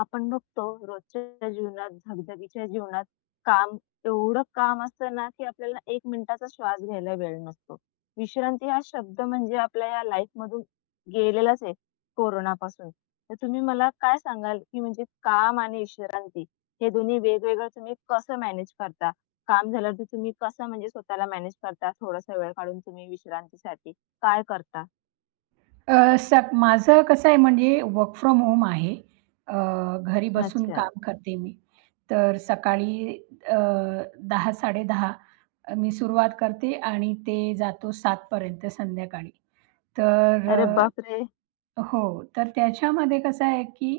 आपण बघतो रोजच्या जीवनात, धगधगीच्या जीवनात काम एवढं काम असतं ना, की आपल्याला 1 मिनिटाचा श्वास घ्यायला वेळ नसतो. विश्रांती हा शब्द म्हणजे आपल्या या लाईफमधून गेलेलाच आहे कोरोनापासून. तर तुम्ही मला काय सांगाल, की म्हणजे काम आणि विश्रांती हे दोन्ही वेगवेगळं तुम्ही कसं मॅनेज करता? काम झाल्यावरती तुम्ही कसं म्हणजे स्वतःला मॅनेज करता? थोडासा वेळ काढून तुम्ही विश्रांतीसाठी काय करता? अ, सग माझं कसं आहे म्हणजे वर्क फ्रॉम होम आहे. अ, घरी बसून अच्छा. काम करते मी. तर सकाळी अ, 10:00-10:30 मी सुरुवात करते आणि ते जातो 7:00 पर्यंत संध्याकाळी. तर अरे बापरे! हो. तर त्याच्यामध्ये कसं आहे, की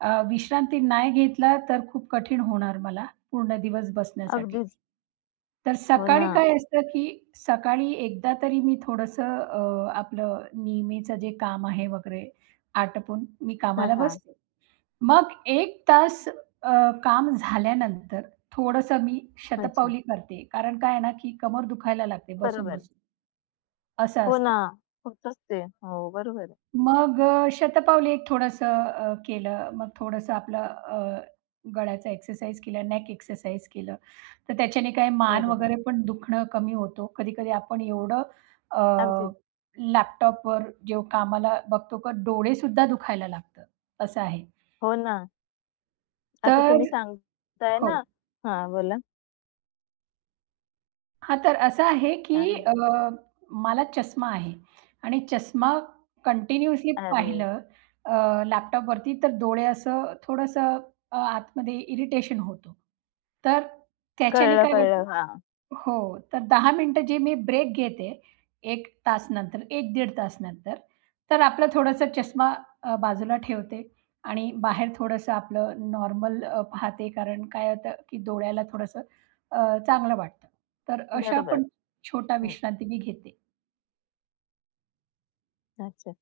विश्रांती नाही घेतला तर खूप कठीण होणार मला पूर्ण दिवस बसण्यासाठी. अगदीच. तर हो सकाळी ना. काय असतं, की सकाळी एकदा तरी मी थोडंसं आपलं नेहमीचं जे काम आहे वगैरे आटपून मी हां, कामाला हां. बसते. मग एक तास काम झाल्यानंतर थोडंसं मी अच्छा. शतपावली करते. कारण काय आहे ना, की कमर दुखायला लागते बरोबर. बसून-बसून, असं हो असतं. ना. होतच ते. हो, बरोबर आहे. मग शतपावली एक थोडंसं केलं. मग थोडंसं आपलं गळ्याचा एक्सरसाइज केला, नेक एक्सरसाइज केलं. तर त्याच्याने काय मान बरोबर. वगैरे पण दुखणं कमी होतो. कधी-कधी आपण एवढं अ, अगदीच. लॅपटॉपवर जेव्हा कामाला बघतो का डोळेसुद्धा दुखायला लागतं, असं आहे. हो ना. आता तर तुम्ही सांगताय हो. ना. हां, बोला. हां, तर असं आहे, काय की म्हण. मला चष्मा आहे आणि चष्मा कंटिन्युअसली अरे, पाहिलं लॅपटॉपवरती तर डोळे असं थोडंसं आतमध्ये इरिटेशन होतो. तर त्याच्याने कळलं, काय कळलं. होतं. हां, हो. तर 10 मिनिटं जे मी ब्रेक घेते एक तास नंतर, 1 तास नंतर, तर आपलं थोडंसं चष्मा बाजूला ठेवते आणि बाहेर थोडंसं आपलं नॉर्मल पाहते. कारण काय होतं, की डोळ्याला थोडंसं अ, चांगलं वाटतं. तर अशा बरोबर. पण छोटा हं, विश्रांती मी घेते. अच्छा.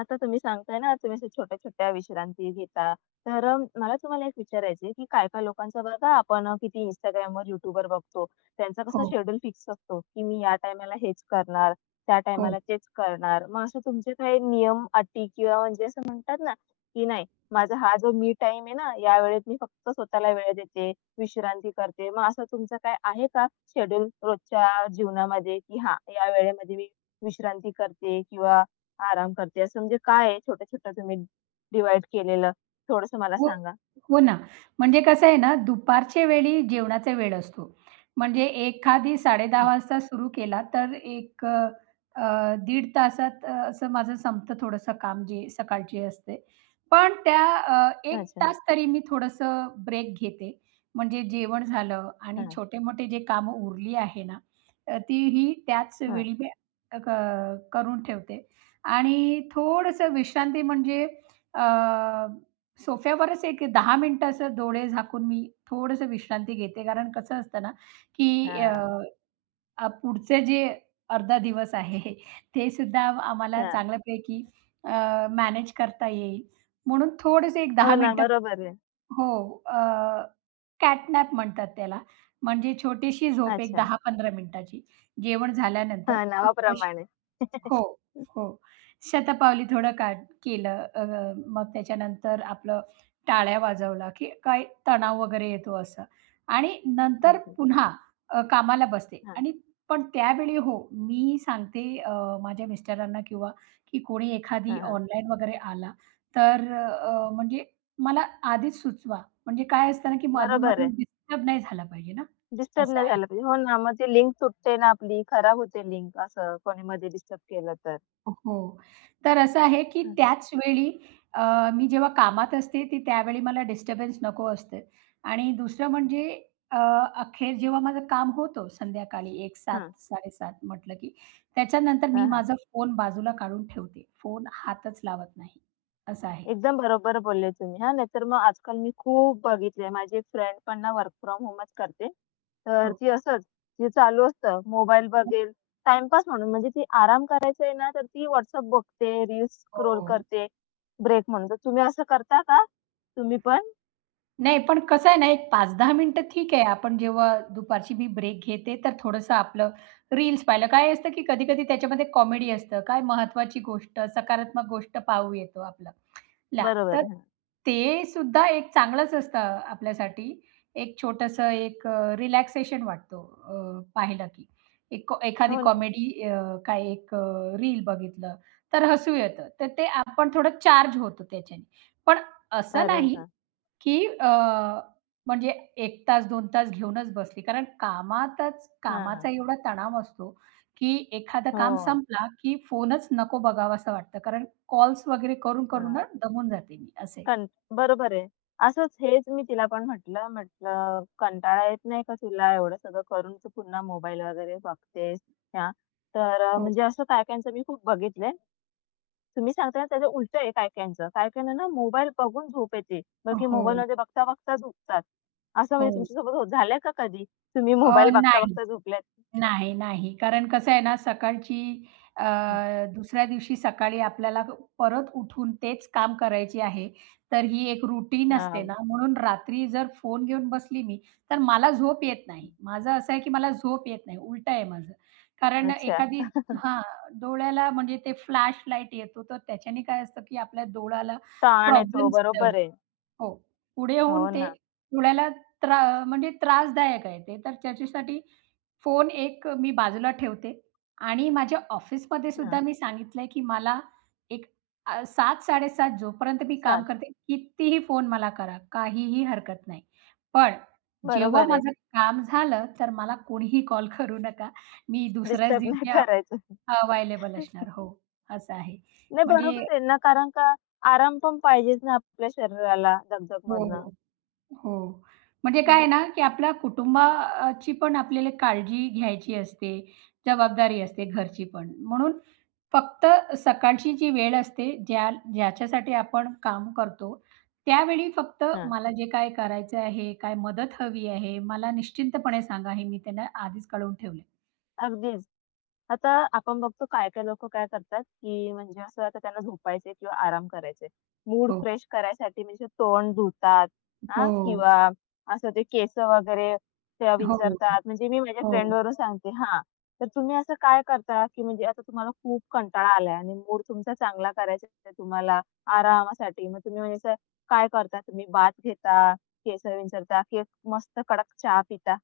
आता तुम्ही सांगताय ना, तुम्ही अशा छोट्या-छोट्या विश्रांती घेता. तर मला तुम्हाला एक विचारायचं आहे, की काय-काय लोकांचा बघा आपण किती Instagramवर, YouTubeवर बघतो. त्यांचा कसा हो, शेड्यूल फिक्स असतो, की मी या टायमाला हेच करणार, त्या हो. टायमाला तेच करणार. मग असे तुमचे काही नियम, अटी किंवा म्हणजे असं म्हणतात ना, की नाही माझा हा जो मी टाईम आहे ना, या वेळेत मी फक्त स्वतःला वेळ देते, विश्रांती करते. मग असं तुमचं काय आहे का शेड्यूल रोजच्या जीवनामध्ये, की हां, या वेळेमध्ये मी विश्रांती करते किंवा आराम करते असं म्हणजे काय आहे छोटं-छोटं तुम्ही डिव्हाईड केलेलं? थोडंसं मला हो, सांगा? हो ना. म्हणजे कसं आहे ना, दुपारच्या वेळी जेवणाचा वेळ असतो. म्हणजे एखादी 10:30 हं. वाजता सुरू केला, तर दीड तासात असं माझं संपतं थोडंसं काम जे सकाळचे असते. पण त्या 1 अच्छा. हं. तास तरी मी थोडंसं ब्रेक घेते. म्हणजे जेवण झालं आणि हां. छोटे-मोठे जे कामं उरली आहे ना, तीही त्याच वेळी मी अ, क करून ठेवते आणि थोडंसं विश्रांती म्हणजे सोफ्यावरच एक 10 मिनिटं असं डोळे झाकून मी थोडंसं विश्रांती घेते. कारण कसं असतं ना, की अ, हां. अ, पुढचे जे अर्धा दिवस आहे ते सुद्धा आम्हाला हां. चांगल्यापैकी अ, मॅनेज करता येईल. म्हणून थोडेसे एक 10 हो ना, मिनिटं. बरोबर आहे. हो, अ, कॅट नॅप म्हणतात त्याला. म्हणजे छोटीशी झोप, एक अच्छा. 10-15 मिनिटाची. जेवण झाल्यानंतर हां, थोडं. नावाप्रमाणे. हो, हो. शतपावली थोडं का केलं, मग त्याच्यानंतर आपलं टाळ्या वाजवला, की काही तणाव वगैरे येतो असं, आणि नंतर अगदी. पुन्हा कामाला बसते. हां. आणि पण त्यावेळी हो, मी सांगते माझ्या मिस्टरांना किंवा, की कोणी एखादी हां, हां. ऑनलाईन वगैरे आला, तर म्हणजे मला आधीच सुचवा. म्हणजे काय असतं ना, की अधून बरोबर आहे. डिस्टर्ब नाही झाला पाहिजे ना, डिस्टर्ब असं नाही आहे. झालं पाहिजे. हो ना, मग ती लिंक तुटते ना आपली, खराब होते लिंक असं कोणी मध्ये डिस्टर्ब केलं तर. हो. तर असं आहे, की हं, हं. त्याच वेळी अ, मी जेव्हा कामात असते, ती त्यावेळी मला डिस्टर्बन्स नको असते. आणि दुसरं म्हणजे अ, अखेर जेव्हा माझं काम होतं संध्याकाळी एक हां. 7:00-7:30 म्हटलं, की त्याच्यानंतर मी हां, हां. माझा फोन बाजूला काढून ठेवते. फोन हातच लावत नाही, असं आहे. एकदम बरोबर बोलले तुम्ही. हां, नाहीतर मग आजकाल मी खूप बघितलंय. माझी एक फ्रेंड पण ना वर्क फ्रॉम होमच करते. तर हो. ती असंच, ती चालू असतं मोबाईल बघेल, टाईमपास म्हणून म्हणजे ती आराम करायचा आहे ना, तर ती WhatsApp बघते, रील्स स्क्रोल हो. करते, ब्रेक म्हणून. तर तुम्ही असं करता का? तुम्ही पण? नाही, पण कसं आहे ना, एक 5-10 मिनिटं ठीक आहे. आपण जेव्हा दुपारची मी ब्रेक घेते, तर थोडंसं आपलं रील्स पाहिलं. काय असतं, की कधी-कधी त्याच्यामध्ये कॉमेडी असतं. काय महत्वाची गोष्ट, सकारात्मक गोष्ट पाहू येतो आपलं ला. तर बरोबर आहे. हां. ते सुद्धा एक चांगलंच असतं आपल्यासाठी. एक छोटंसं एक रिलॅक्सेशन वाटतो पाहिलं की. एक कॉ एखादी हो ना. कॉमेडी, काय एक रील बघितलं, तर हसू येतं. तर ते आपण थोडं चार्ज होतो त्याच्याने. पण असं नाही, बरोबर. की म्हणजे 1 तास 2 तास घेऊनच बसली. कारण कामातच हां. कामाचा हां. एवढा तणाव असतो, की एखादं काम हो. संपला, की फोनच नको बघावासा वाटतं. कारण कॉल्स वगैरे करून, करून ना हां. दमून जाते मी असे. कं. बरोबर आहे. असंच हेच मी तिला पण म्हटलं, म्हटलं, "कंटाळा येत नाही का तुला एवढं सगळं करून तू पुन्हा मोबाईल वगैरे बघतेस?" हां. तर हो. म्हणजे असं काही-काहींचं मी खूप बघितलंय. तुम्ही सांगता ना त्याचं उलटं आहे काही-काहींचं. काही-काहींना ना मोबाईल बघून झोप येते. बाकी हो, मोबाईलमध्ये बघता-बघता झोपतात. असं म्हणजे हो. तुमच्यासोबत हो झालंय का कधी? तुम्ही अ, मोबाईल नाही. बघता-बघता झोपल्यात? नाही, नाही. कारण कसं आहे ना, सकाळची अ, हं. दुसऱ्या दिवशी सकाळी आपल्याला परत उठून तेच काम करायचे आहे. तर ही एक रुटीन असते हां. ना, म्हणून रात्री जर फोन घेऊन बसली मी, तर मला झोप येत नाही. माझं असं आहे, की मला झोप येत नाही. उलटं आहे माझं. कारण अच्छा. एखादी, हां, डोळ्याला म्हणजे ते फ्लॅश लाईट येतो, तर त्याच्याने काय असतं, की आपल्या डोळ्याला ताण येतो. प्रॉब्लेम्स होतो. बरोबर आहे. हो. पुढे होऊन हो ते ना. पुण्याला त्रा म्हणजे त्रासदायक आहे ते. तर त्याच्यासाठी फोन एक मी बाजूला ठेवते आणि माझ्या ऑफिसमध्ये हां. सुद्धा मी सांगितलंय, की मला एक 7:00-7:30 जोपर्यंत मी काम चाल. करते, कितीही फोन मला करा, काहीही हरकत नाही. पण जेव्हा बरोबर आहे. माझं काम झालं, तर मला कोणीही कॉल करू नका. मी दुसऱ्याच डिस्टर्ब नाही दिवशी करायचं. अवेलेबल असणार. हो, असं आहे. नाही म्हणजे, बरोबर आहे ना, कारण का आराम पण पाहिजेच ना आपल्या शरीराला दगदगमधनं. हो. हो. म्हणजे काय हं. आहे ना, की आपल्या कुटुंबाची पण आपल्याला काळजी घ्यायची असते, जबाबदारी असते घरची पण. म्हणून फक्त सकाळची जी वेळ असते, ज्या ज्याच्यासाठी आपण काम करतो, त्यावेळी फक्त हां. मला जे काय करायचं आहे, काय मदत हवी आहे, मला निश्चिंतपणे सांगा, हे मी त्यांना आधीच कळवून ठेवले. अगदीच. आता आपण बघतो काय-काय लोकं काय करतात, की म्हणजे असं आता त्यांना झोपायचंय किंवा आराम करायचाय. मूड हो. फ्रेश करायसाठी म्हणजे तोंड धुतात हां हो. किंवा असं ते केसं वगैरे ते हो, विंचरतात. म्हणजे मी माझ्या हो. फ्रेंडवरून सांगते हां. तर तुम्ही असं काय करता, की म्हणजे आता तुम्हाला खूप कंटाळा आलाय आणि मूड तुमचा चांगला करायचा आहे तुम्हाला आरामासाठी. मग तुम्ही म्हणजे असं काय करता? तुम्ही बाथ घेता, केस विंचरता की एक मस्त कडक चहा पिता?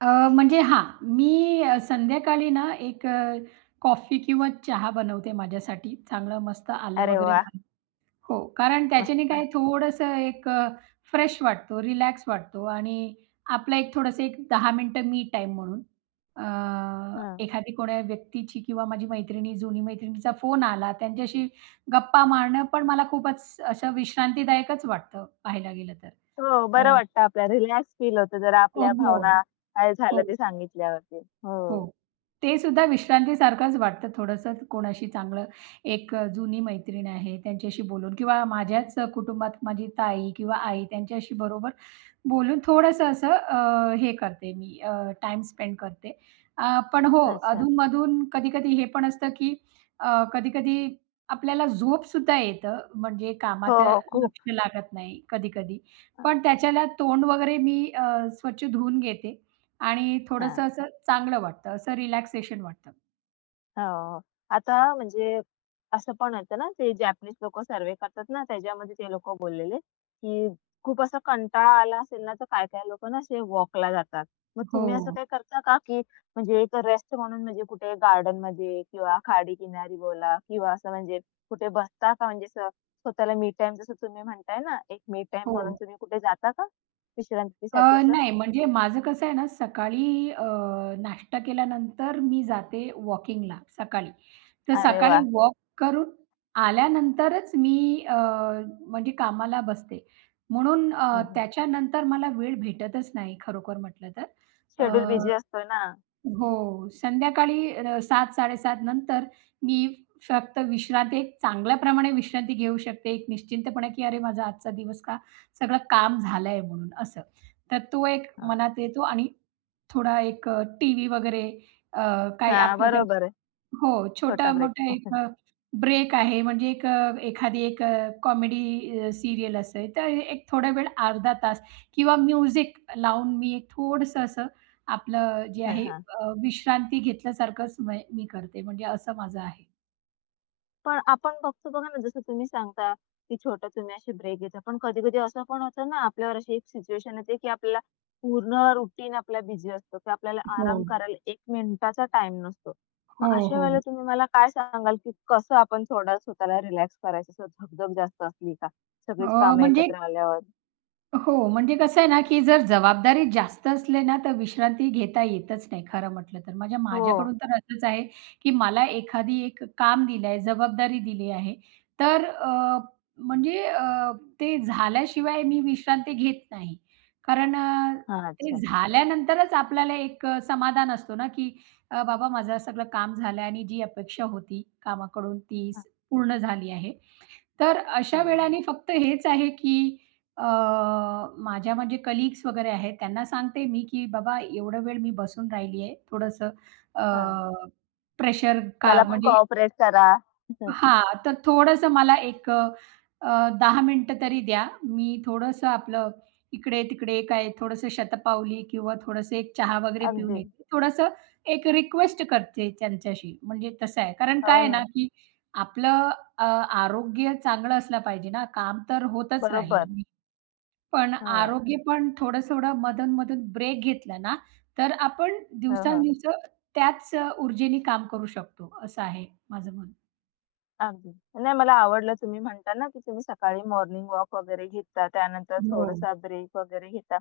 अ, म्हणजे, हां, मी संध्याकाळी ना एक कॉफी किंवा चहा बनवते माझ्यासाठी. चांगलं मस्त आलं अरे वगैरे वाह! घालून. हो, कारण त्याच्याने मस्त. काय थोडंसं एक फ्रेश वाटतो, रिलॅक्स वाटतो, आणि आपला एक थोडंसं एक 10 मिनिटं मी टाईम म्हणून एखादी कोण्या व्यक्तीची किंवा माझी मैत्रिणी, जुनी मैत्रिणीचा फोन आला, त्यांच्याशी गप्पा मारणं पण मला खूपच असं विश्रांतीदायकच वाटतं पाहायला गेलं तर. हो, अ, बरं वाटतं आपल्याला रिलॅक्स फील होतं जरा हो, आपल्या हो. भावना काय झालं हो. ते सांगितल्यावरती. हो, हो. ते सुद्धा विश्रांतीसारखंच वाटतं, थोडंसं कोणाशी चांगलं एक जुनी मैत्रीण आहे त्यांच्याशी बोलून किंवा माझ्याच कुटुंबात माझी ताई किंवा आई त्यांच्याशी बरोबर बोलून थोडंसं असं हे करते मी, टाइम स्पेंड करते. पण हो, अच्छा. अधून-मधून कधी-कधी हे पण असतं, की कधी-कधी आपल्याला झोपसुद्धा येतं, म्हणजे हो, कामात खूप. लक्ष लागत नाही कधी-कधी. अ, पण त्याच्याला तोंड वगैरे मी स्वच्छ धुवून घेते आणि हां. थोडंसं असं चांगलं वाटतं, असं रिलॅक्सेशन वाटतं. हो. आता म्हणजे असं पण होतं ना, ते जॅपनीज लोकं सर्व्हे करतात ना, त्याच्यामध्ये ते लोकं बोललेले, की खूप असा कंटाळा आला असेल ना, तर काही-काही लोकं ना असे वॉकला जातात. मग तुम्ही असं हो, काही करता का, की म्हणजे एक रेस्ट म्हणून म्हणजे कुठे गार्डनमध्ये किंवा खाडी किनारी बोला किंवा असं म्हणजे कुठे बसता का? म्हणजे असं स्वतःला मी टाईम जसं तुम्ही म्हणताय ना, एक मी टाईम हो. म्हणून तुम्ही कुठे जाता का? अ, विश्रांतीसाठी असं? नाही, म्हणजे माझं कसं आहे ना, सकाळी नाश्ता केल्यानंतर मी जाते वॉकिंगला सकाळी. तर अरे सकाळी वाह! वॉक करून आल्यानंतरच मी म्हणजे कामाला बसते. म्हणून त्याच्यानंतर मला वेळ भेटतच नाही खरोखर म्हटलं तर. शेड्यूल बिझी अ असतोय ना. हो. संध्याकाळी 7:00-7:30 नंतर मी फक्त विश्रांती, एक चांगल्या प्रमाणे विश्रांती घेऊ शकते. एक निश्चिंतपणे, की "अरे, माझा आजचा दिवस का सगळं काम झालंय", म्हणून असं. तर तो एक हां. मनात येतो आणि थोडा एक टीव्ही वगैरे अ, काही हां, आपलं, बरोबर आहे. हो, छोटा ब्रेक. छोटा-मोठा एक ब्रेक आहे. म्हणजे एक एखादी एक कॉमेडी सीरियल असेल, तर एक थोडा वेळ अर्धा तास किंवा म्युझिक लावून मी एक थोडंसं असं आपलं जे हां, आहे हां. विश्रांती घेतल्यासारखंच मी करते. म्हणजे असं माझं आहे. पण आपण बघतो बघा ना, जसं तुम्ही सांगता, की छोटा तुम्ही असे ब्रेक घेता. पण कधी-कधी असं पण होतं ना, आपल्यावर अशी एक सिच्युएशन येते, की आपल्याला पूर्ण रुटीन आपला बिझी असतो, की आपल्याला हो. आराम करायला 1 मिनिटाचा टाईम नसतो. मग हो, अशा हो. वेळेला तुम्ही मला काय सांगाल, की कसं आपण थोडा स्वतःला रिलॅक्स करायचं? असं धगधग जास्त असली का? सगळीच कामं म्हणजे, एकत्र आल्यावर? हो, म्हणजे कसं आहे ना, की जर जबाबदारी जास्त असले ना, तर विश्रांती घेता येतच नाही खरं म्हटलं तर. म्हणजे हो. माझ्याकडून तर असंच आहे, की मला एखादी एक काम दिलं, जबाबदारी दिली आहे, तर म्हणजे ते झाल्याशिवाय मी विश्रांती घेत नाही. कारण हां, ते अच्छा. झाल्यानंतरच आपल्याला एक समाधान असतो ना, की बाबा माझं सगळं काम झालं आणि जी अपेक्षा होती कामाकडून ती हां, पूर्ण झाली आहे. तर अशा बरोबर. वेळाने फक्त हेच आहे, की अ, माझ्या म्हणजे कलीग्स वगैरे आहेत, त्यांना सांगते मी, की "बाबा एवढा वेळ मी बसून राहिली आहे. थोडंसं अ, हां. प्रेशर का मला पण म्हणजे, कोऑपरेट करा. हां, तर थोडंसं मला एक 10 मिनिटं तरी द्या. मी थोडंसं आपलं इकडे-तिकडे काय थोडंसं शतपावली किंवा थोडंसं एक चहा वगैरे पिऊन अगदी. येते." थोडंसं एक रिक्वेस्ट करते त्यांच्याशी. म्हणजे तसं आहे. कारण काय हो आहे ना, ना. की आपलं अ, आरोग्य चांगलं असलं पाहिजे ना. काम तर होतच बरोबर. राहील. पण हो. आरोग्य पण थोडं-थोडं मधून-मधून ब्रेक घेतला ना, तर आपण हां, हां. दिवसांदिवस त्याच ऊर्जेने काम करू शकतो, असं आहे माझं मत. अगदी. नाही मला आवडलं तुम्ही म्हणता ना, की तुम्ही सकाळी मॉर्निंग वॉक वगैरे घेता, त्यानंतर हो. थोडासा ब्रेक वगैरे घेता.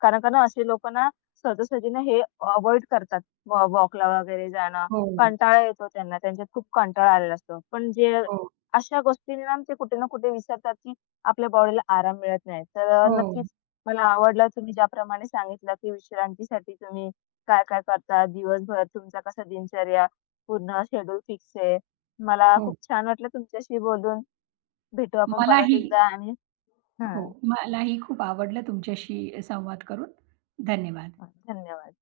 कारण का ना असे लोकं ना सहजासहजी ना हे अव्हॉइड करतात वॉ वॉकला वगैरे जाणं. हो, कंटाळा येतो त्यांना, त्यांच्यात खूप कंटाळा आलेला असतो. पण जे हो, अशा गोष्टींनी ना ते कुठे ना कुठे विसरतात, की आपल्या बॉडीला आराम मिळत नाही. तर हो, नक्कीच मला आवडलं तुम्ही ज्याप्रमाणे सांगितलं, की विश्रांतीसाठी तुम्ही काय-काय करता, दिवसभर तुमचा कसा दिनचर्या, पूर्ण शेड्यूल फिक्स आहे. मला हो. खूप छान वाटलं तुमच्याशी बोलून. भेटू आपण परत मलाही, एकदा आणि हो, मलाही खूप आवडलं तुमच्याशी संवाद करून. धन्यवाद. हां, धन्यवाद.